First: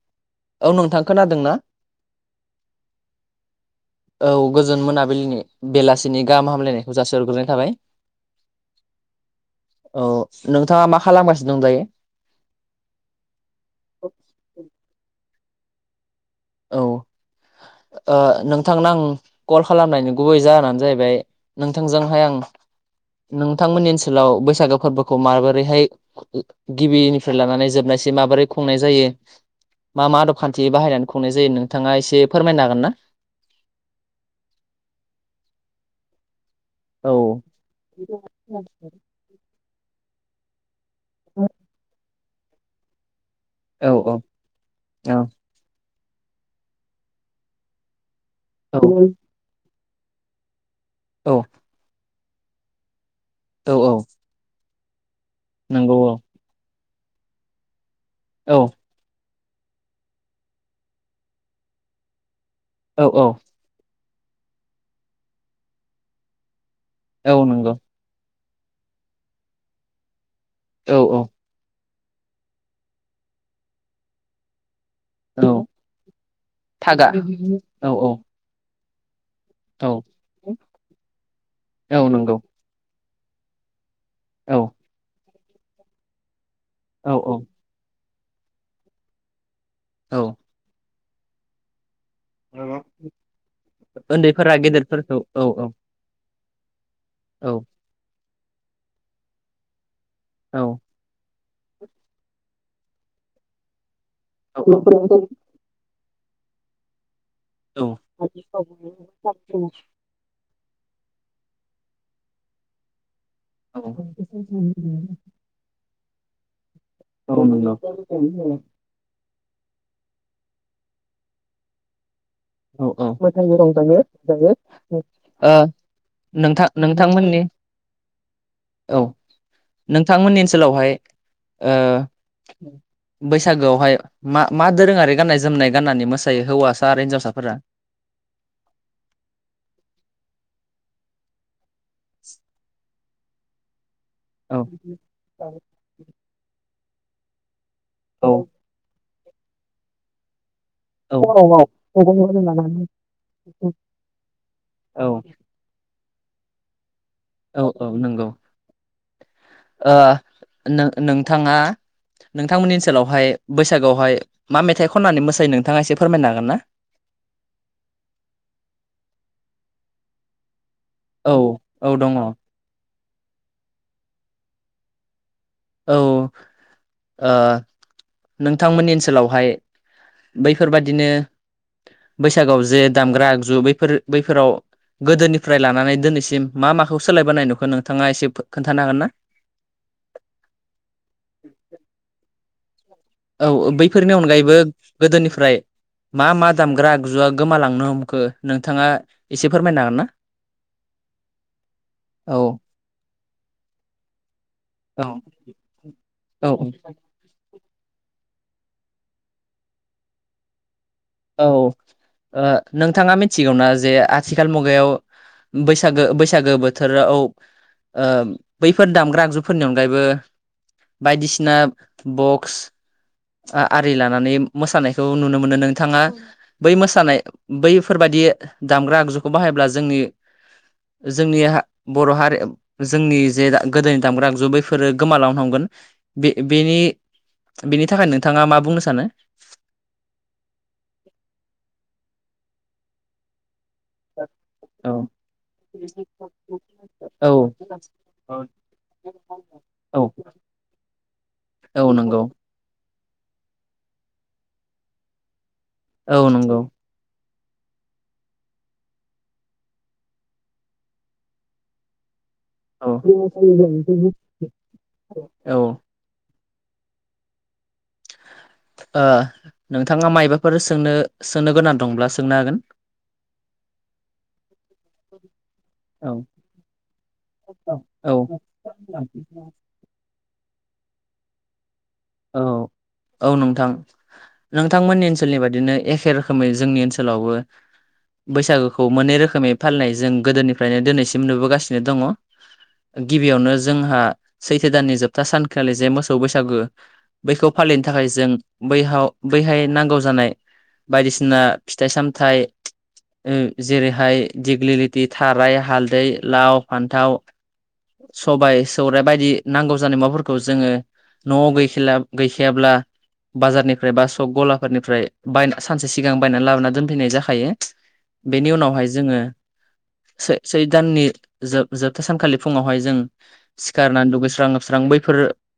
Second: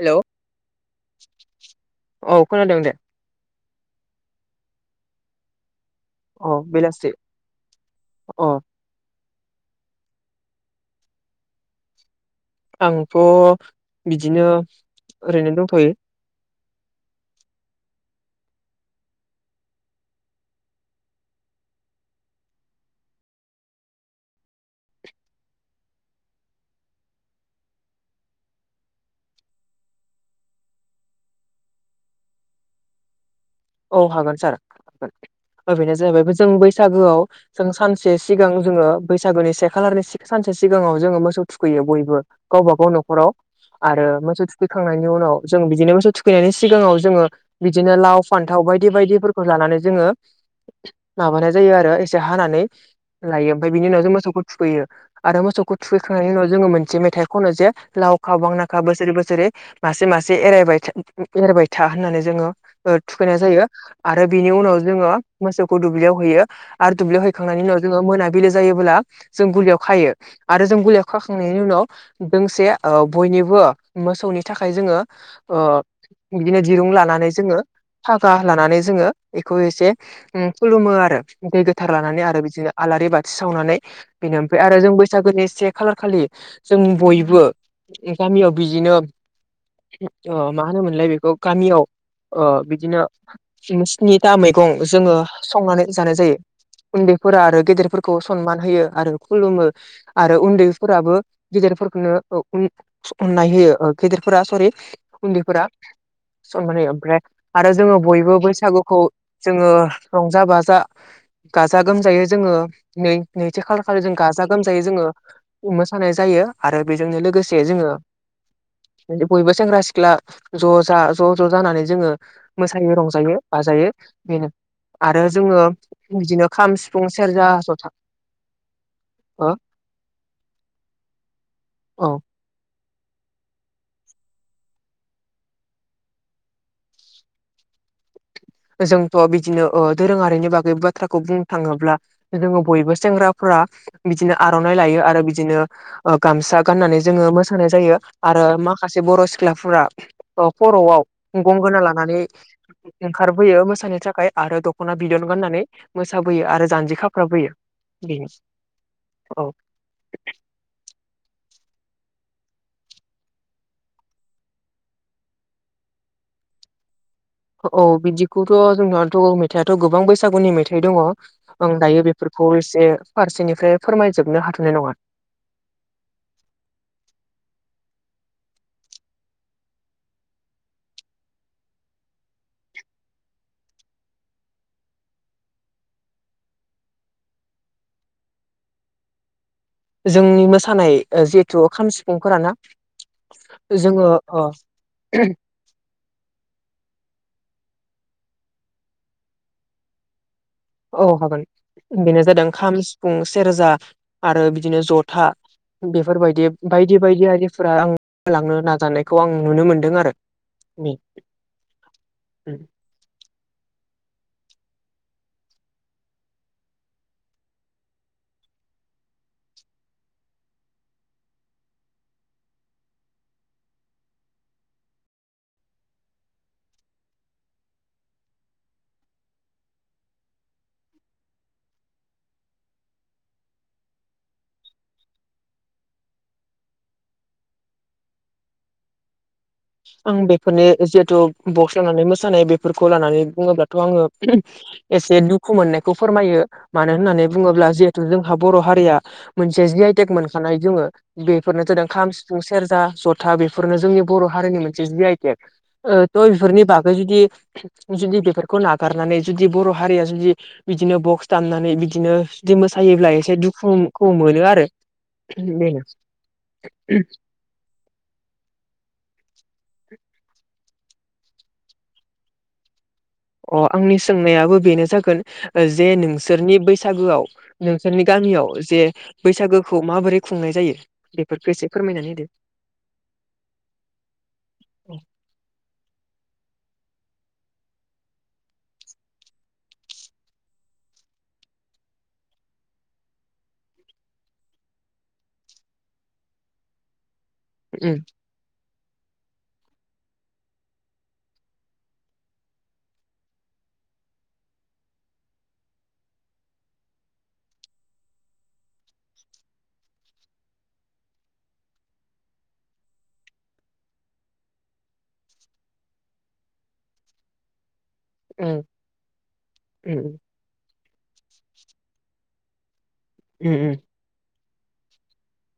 Hello औ नोंथां खोनादोंना? औ खोनादों दे औ गोजोन मोनाबिलिनि बेलासिनि गाहाम औ हामलायनायखौ बेलासि जासेहरग्रोनाय थाबाय। अ औ नोंथाङा मा खालामगासिनो दं दायो? आंथ' बिदिनो ओरैनो दंथ'यो औ ओ नोंथांनो आं कल खालामनायनि गुबै जाहोनानो जाहैबाय नोंथांजोंहाय आं नोंथांमोननि ओनसोलाव बैसागो फोरबोखौ माबोरैहाय गिबिनिफ्राय लानानै जोबनाय सिम माबोरै खुंनाय जायो मा मा आदब खान्थि बाहायनानै खुंनाय जायो नोंथाङा एसे फोरमायनो हागोन ना? औ हागोन सार ओ बेनो जाहैबाय जों औ बैसागोआव जों सानसे सिगां जोङो बैसागोनि से खालारनि सानसे सिगाङाव जोङो मोसौ थुखैयो बयबो गावबागाव न'खराव औ आरो मोसौ थुखैखांनायनि औ उनाव जों बिदिनो मोसौ थुखैनायनि सिगाङाव जोङो बिदिनो लाव फान्थाव औ बायदि बायदिफोरखौ लानानै जोङो औ माबानाय जायो आरो एसे हानानै लायो औ ओमफ्राय बिनि औ उनाव जों मोसौखौ थुखैयो आरो मोसौखौ नंगौ औ थुखैखांनायनि उनाव जोङो मोनसे मेथाइ खनो जे लाव खा औ बांनाखा बोसोरै बोसोरै मासे मासे एरायबाय थ एरायबाय था होननानै जोंङो औ थुखैनाय औ जायो आरो बेनि उनाव जोंङो मोसौखौ दुब्लियाव होयो आरो दुब्लियाव औ हैखांनायनि नंगौ उनाव जोंङो मोना बिलो जायोब्ला जों गलियाव खायो आरो जों औ गलियाव औ खाखांनायनि उनाव दोंसे ओ बयनिबो मोसौनि थाखाय जोंङो औ ओ बिदिनो दिरुं थागा लानानै जोंङो औ लानानै जोंङो बेखौ एसे औ खुलुमो आरो दै गोथार औ लानानै नंगौ आरो बिदिनो आलारि बाथि सावनानै बेनो औ ओमफ्राय आरो जों बैसागोनि से खालार खालि जों औ औ बयबो गामियाव बिदिनो औ मा होनोमोनलाय बेखौ गामियाव ओ बिदिनो स्निथा उन्दैफोरा मैगं जोंङो गेदेरफोरखौ औ औ संनानै जानाय जायो। उन्दैफोरा औ आरो गेदेरफोरखौ सनमान होयो आरो खुलुमो आरो औ उन्दैफोराबो गेदेरफोरखौनो [unintelligible] अननाय होयो गेदेरफोरा सरि उन्दैफोरा सानि माने ओमफ्राय आरो औ जोंङो बयबो बैसागुखौ जोंङो रंजा बाजा गाजा गोमजायोै जोंङो नै नैथि खालार खा जों गाजा गोमजायै जोंङो मोसानाय जायो आरो बेजोंनो औ लोगोसे नंगौ जोंङो बयबो सेंग्रा सिख्ला ज' जा ज' ज' जानानै जोंङो औ मोसायो औ रंजायो बाजायो बेनो आरो ओ जोंङो बिदिनो नोंथां खाम सिफुं नोंथांमोननि सेरजा ज'था औ नोंथांमोननि ओनसोलावहाय ओ बैसागोआवहाय मा मा दोरोंङारि गाननाय जोमनाय गाननानै मोसायो हौवासा आरो हिनजावसा फोरा? जोंथ' बिदिनो ओ दोरोङारिनि बागै बाथ्राखौ बुंनो थाङोब्ला जोंङो बयबो सेंग्राफोरा बिदिनो औ आर'नाइ लायो आरो बिदिनो गामसा गाननानै जोंङो मोसा नाय जायो औ आरो माखासे बर' सिख्लाफोरा ओ खर'आव औ गगं गोना लानानै फैयो मोसानो थाखाय आरो दख'ना औ बिदन गाननानै मोसाबोयो आरो जानजि खा औ औ नंगौ औ ओ नों-नोंथाङा नोंथांमोननि ओनसोलावहाय बैसागोआवहाय मा मेथाइ खननानै मोसायो नोंथाङा एसे फोरमायनो हागोन ना। [inaudible] औ बिदिखौथ' जोंनियावथ' मेथाइआथ' गोबां बैसागुनि मेथाइ दङ औ आं औ दायो दङ औ बेफोरखौ इसे फारसेनिफ्राय फोरमायजोबनो हाथ'नाय नंङा औ ओ नोंथांमोननि ओनसोलावहाय बैफोरबादिनो बैसागोयाव जे दामग्रा आगजु बैफोर बैफोराव गोदोनिफ्राय लानानै दिनैसिम मा माखौ सोलायबोनाय नुखौ नोंथाङा एसे खोन्थानो हागोन ना? [inaudible] जोंनि मोसानाय जिहेथु खाम सिफुंफोराना औ जोङो बैफोरनि ओ अनगायैबो गोदोनिफ्राय मा मा दामग्रा आगजुवा गोमालांनो हमखो नोंथाङा एसे फोरमायनो हागोन ना? औ हागोन बेनो औ जादों खाम सिफुं सेरजा आरो बिदिनो औ ज'था। बेफोरबायदि औ बायदि बायदि आरिफोरा आं होलांनो नाजानायखौ आं नुनो मोनदों आरो। औ ओ नोंथाङा मिथिगौना जे आथिखाल मुगायाव बैसागो बैसागो बोथोराव ओ बैफोर दामग्रा आगजुफोरनि अनगायैबो बायदिसिना बक्स आरि लानानै मोसानायखौ नुनो मोनो नोंथाङा बै मोसानाय बैफोरबादि दामग्रा आगजुखौ बाहायोब्ला जोंनि जोंनि बर' हारि जोंनि जे गोदोनि दामग्रा आगजु बैफोरो गोमालांनो हमगोन। बे बेनि थाखाय नोंथाङा मा बुंनो सानो? आं बेफोरनि जिहेथु बक्स लानानै मोसानाय बेफोरखौ लानानै बुङोब्ला थ' आङो औ एसे दुखु मोननायखौ फोरमायो मानो होननानै औ बुङोब्ला जिहेथु जोंहा बर' हारि या मोनसे जि आइे औ मोनखानाय दङ बेफोरनो जादों औ खाम नंगौ सिफुं सेरजा ज था बेफोरनो जोंनि बर' हारिनि मोनसे जि आइ टेक ओ औ थ' नंगौ बेफोरनि बागै जुदि जुदि बेफोरखौ नागारनानै जुदि बर' हारिया जुदि बिदिनो बक्स दामनानै बिदिनो जुदि औ मोसायोब्ला एसे दुखुखौ मोनो आरो औ बेनो। ओ उ [unintelligible] ओ नोंथाङा मायबाफोर सोंनो सोंनो गोनां दंब्ला सोंनो हागोन। अ आंनि सोंनायाबो बेनो जागोन जे औ नोंसोरनि बैसागोआव नोंसोरनि गा औ मियाव जे बैसागोखौ माबोरै खुंनाय जायो बेफोरखौ एसे फोरमायनानै होदो औ औ नोंथां नोंथांमोननि ओनसोलनि बादिनो एखे रोखोमै जोंनि ओनसोलावबो बैसागोखौ मोननै रोखोमै फालिनाय जों गोदोनिफ्रायनो दिनैसिम नुबोगासिनो दङ। गिबियावनो जोंहा सैथो दाननि जोबथा सानखालि जे मोसौ बैसागो बैखौ फालिनो उम थाखाय जों बैहाव बैहाय नांगौ जानाय बायदिसिना फिथाइ सामथाइ ओ जेरैहाय दिग्लिलिथि थाराय हालदै लाव फान्थाव सबाय सौराय बायदि नांगौ जानाय माबाफोरखौ जोङो न'आव गै खिला गैखायाब्ला बाजारनिफ्राय बा सक गलाफोरनिफ्राय बाय सानसे सिगां बायनानै लाबोना दोनफैनाय जाखायो। बेनि उनावहाय जोङो उम सै सै दाननि जोबथा सानखालि फुङावहाय जों उम सिखारनानै दुगैस्रां लोब लोबस्रां बैफोर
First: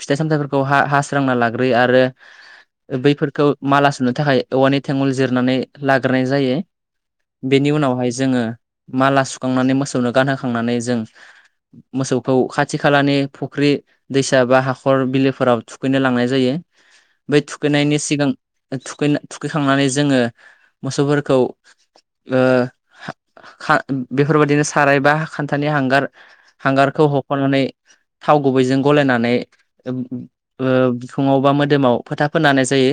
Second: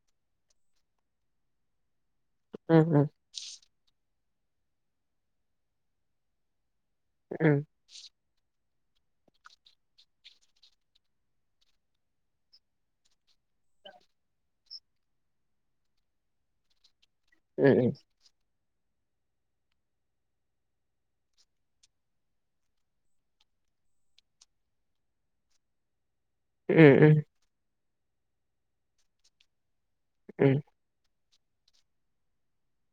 फिथाइ सामथाइफोरखौ हास्रांना लाग्रोयो आरो उम बैफोरखौ माला सुनो थाखाय औवानि थेंगुल जिरनानै लाग्रोनाय जायो। उम बेनि उनावहाय जोङो माला सुखांनानै मोसौनो गानहोखांनानै जों मोसौखौ खाथि खालानि फुख्रि दैसा बा हाखर बिलोफोरा थु थुखैनो लांनाय जायो बै उम थुखैनायनि सिगां थुखै थुखैखांनानै जोङो मोसौफोरखौ ओ बेफोरबायदिनो साराय बा खान्थानि हांगार हांगारखौ उम हख'नानै थाव गुबैजों गलायनानै उम फिकुङाव बा मोदोमाव फोथा फोननाय जायो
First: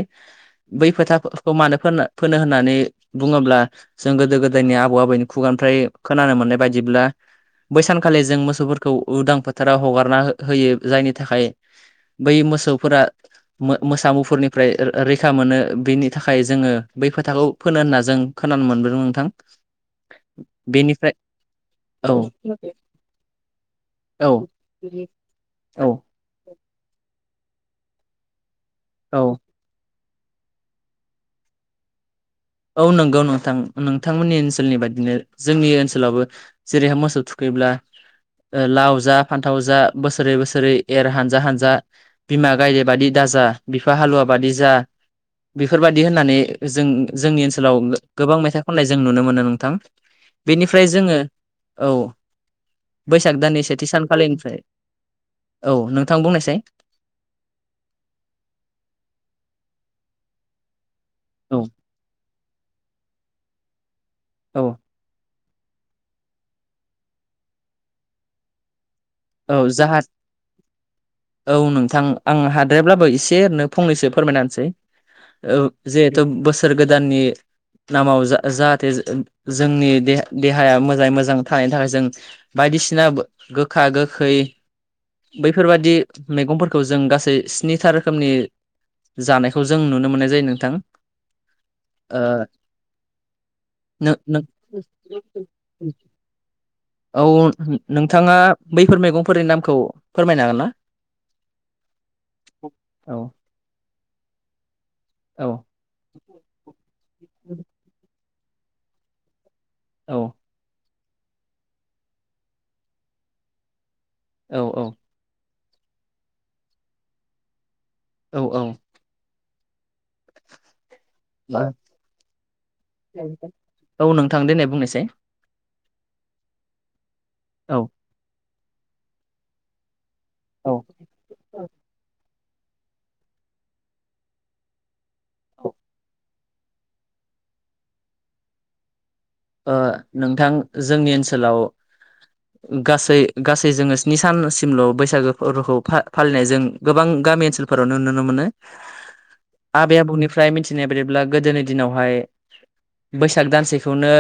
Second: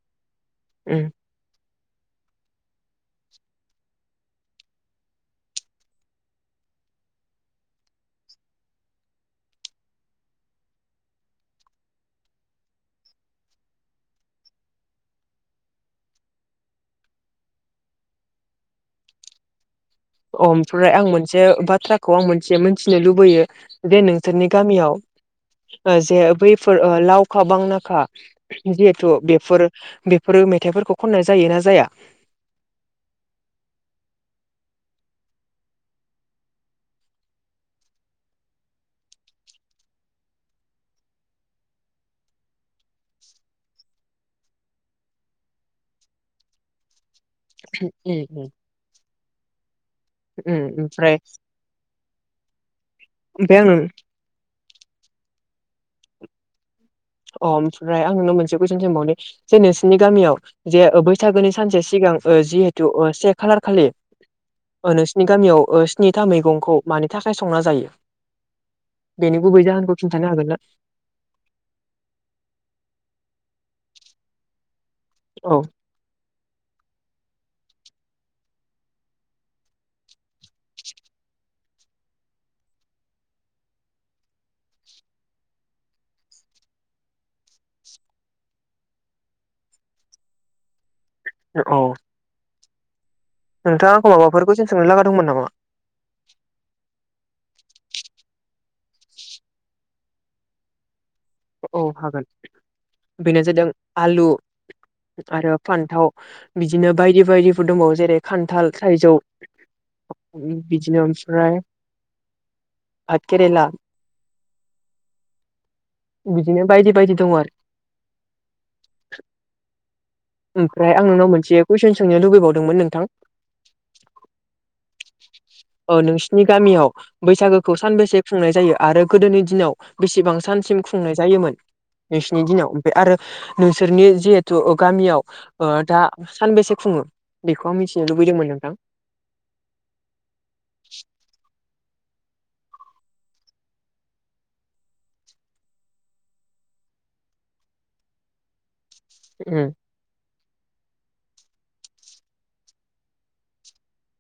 बै उम फोथा मानो फोनो होननानै बुङोब्ला जों गोदो गोदायनि आबौ आबौनि खुगानिफ्राय खोनानो मोननाय बायदि ब्ला बैसानखालि जों मोसौफोरखौ उदां फोथाराव हगारना होयो जायनि थाखाय बै मोसौफोरा मोसामुफोरनिफ्राय रैखा मोनो बेनि थाखाय जोङो बै फोथाखौ फोनो होनना जों खोनानो मोनबोदों नोंथां अ ओमफ्राय आं बेनिफ्राय मोनसे औ बाथ्राखौ आं मोनसे मिथिनो लुबैयो दे औ नोंसोरनि गामियाव औ जे बैफोर लावखा बांनाखा जिहेथु औ बेफोर बे फोरो मेथाइफोरखौ खननाय जायोना जाया? औ नंगौ नोंथां नोंथांमोननि ओनसोलनि बाददिनो जोंनि ओनसोलावबो जेरैहाय मोसौ थुखै ब्ला लाव जा फान्थाव जा बोसोरै बोसोरै एर हानजा हानजा बिमा गायदे बायि दा बि हाल जा बिफा हालुवा बादि जा बेफोर बादि होन्नानै जों जोंनि ओनसोलाव उम गोबां उम मेथाइ खननाय जों नुनो मोनो नोंथां उम बेनिफ्राय ओमफ्राय जोङो औ बैसाग दाननि ओमफ्राय सेथि आं सानखालिनिफ्राय औ नोंथां बुंनायसाय। अ ओमफ्राय आं नोंनो मोनसे कुइसन सोंबावनि जे नोंसिनि गामियाव जेै बैसागोनि औ सानसे सिगांनो ओ जिहेतु ओ से खालार खालि औ नोंनि गामियाव ओ स्निथा मैगंखौ मानि थाखाय संना जायो बेनि गुबै औ जाहा जाहोनखौ खिन्थानो हागोन ना औ नोंथां आं हाद्राय्लाबो एसे ओरैनो फंनैसो फोरमायना होनसै ओ औ जिहेथु बोसो र‌ गोदाननि नामाव जा-जाहाथे जोंनि दे-देहाया मोजाङै मोजां थानायनि थाखाय जों बाय दिसिना गोखा गोखै बैफोरबादि मैगंफोरखौ जों गासै स्निथा रोखोमनि जानायखौ जों नुनो मोननाय जायो नोंथां ओ औ ओ नोंथाङा आंखौ नों नों माबाफोर क्यिसन सोंनो लागा दंमोन नामा औ नोंथाङा बैफोर मैगंफोरनि नामखौ फोरमायनो हागोन ना औ हागोन औ बेनो जादों आलु औ आरो फान्थाव बिदिनो बायदि बायदिफोर दबो जेरै खान्थाल थाइजौ औ बिदिनो फ्राय भाद केेरला औ औ बिदिनो बायदि बायदि दङ आरो औ औ ओमफ्राय आं नोंनाव मोनसे औ कुइसन सोंनो लुबैबावदोंमोन नोंथां औ नोंथां देनाय बुंनायसाय औ नोंसिनि गामियाव बैसागोखौ औ सानबेसे खुंनाय जायो आरो गोदोनि दिनाव बेसेबां औ सानसिम खुंनाय जायोमोन [unintelligible] नि दिनाव बे आरो नोंसोरनि जिहेथु गामियाव ओ दा सानबेसे खुङो बेखौ आं मिथिनो लुबैदोंमोन नोंथां ओ नोंथां जोंनि ओनसोलाव ओ गासै‌ गासै जोङो स्नि सानसिमल' बैसागो फोरखौ फा-फालिनायजों गोबां गामि नि ओन्सोलफोरावनो नुनो मोनो उम आबै आबौनिफ्राय मिथिनाय बादिब ब्ला गोदोनि दिनावहाय बैसाग दानसेखौनो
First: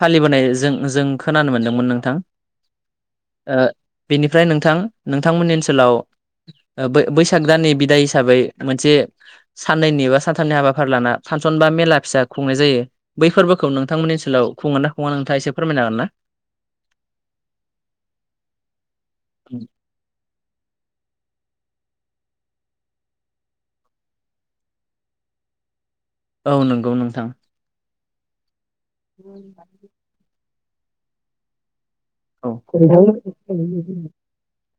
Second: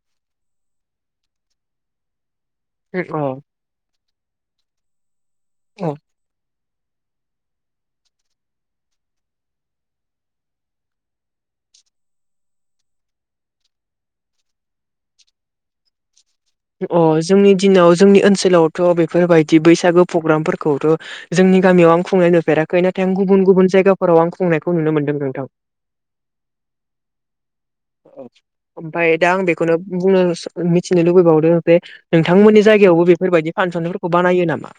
फालिबोनाय जों जों खोनानो मोनदोंमोन नोंथां। ए अ ओ बेनिफ्राय नोंथां नोंथांमोननि अ ओनसोलाव ओ बै-बैसाग दाननि बिदाय हिसाबै मोनसे साननैनि बा सानथामनि हाबाफारि लाना फानसन सन बा मेला फिसा खुंनाय जायो बै फोरबोख खौ नोथांमोननि ओनसोलाव खुङो ना खुङा नोंथाङा एसे फोरमायनो हागोन ना? अ जोंनि दिनाव जोंनि ओनसोलावथ' बेफोरबायदि बैसागो पग्रामफोरखौथ' जों नि गामियाव आं खुंनाय नुफेराखै नाथाय आं गुबुन गुबुन जायगाफोराव आं खुंनायखौ नुनो मोनदों नोंथां। औ नोंगौ नोंथां। ओ ओमफाय दा आं बेखोनो बुंनोस मिथिनो लुबैबावदों जे औ नोंथांमोननि जायगायावबो बेफोरबायदि फानसनिफोरखौ बानायो नामा?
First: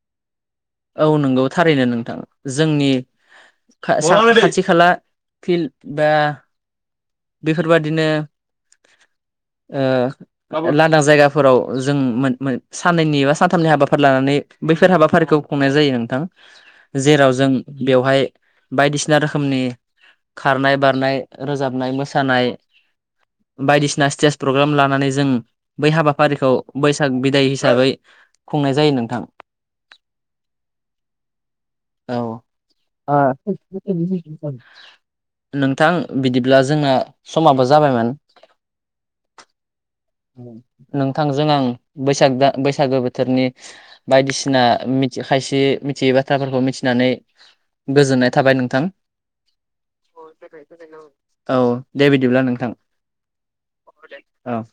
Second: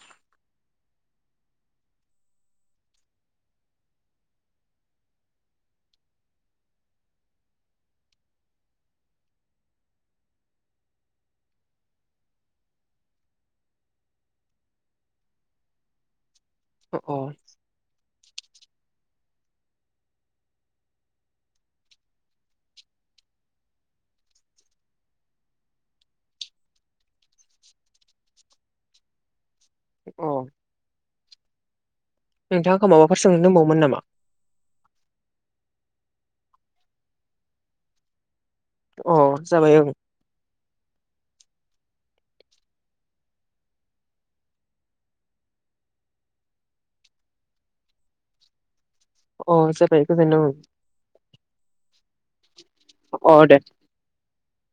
औ नोंगौ थारैनो नोंथां जोंनि [inaudible] खा सा खाथि खाला फिल बा बेफोरबादिनो ओ बाबु लान्दां जायगाफोराव जों मोन मो साननैनि बा सानथामनि हाबाफारि लानानै बैफोर हाबाफारिखौ खुंनाय जायो नोंथां अ जेराव जों बेवहाय बायदिसि सिना रोखोमनि खारनाय बारनाय रोजाबनाय मोसानाय बायदिसिना स्टेज प्रग्राम लानानै जों बै हाबाफारिखौ बैसाग बिदाय हिसाबै खुंनाय जायो नोंथां। अ औ नोंथाङा आंखौ माबाफोर सोंनो ओ दंबावोमोन नामा [unintelligible] नोंथां बिदिब्ला जोंना समाबो जाबायमोन। अ जाबाय ओं अ नोंथांजों आं बैसाग दा बैसागो बोथोरनि बायदिसिना मिथ जे खायसे मिथियै बाथ्राफोरखौ मिथिनानै गोजोननाय थाबाय नोंथां। अ जाबाय अ गोजोनदों जेरै जेरै न औ दे बिदिब्ला नोंथां ओं अ दे अ दे अ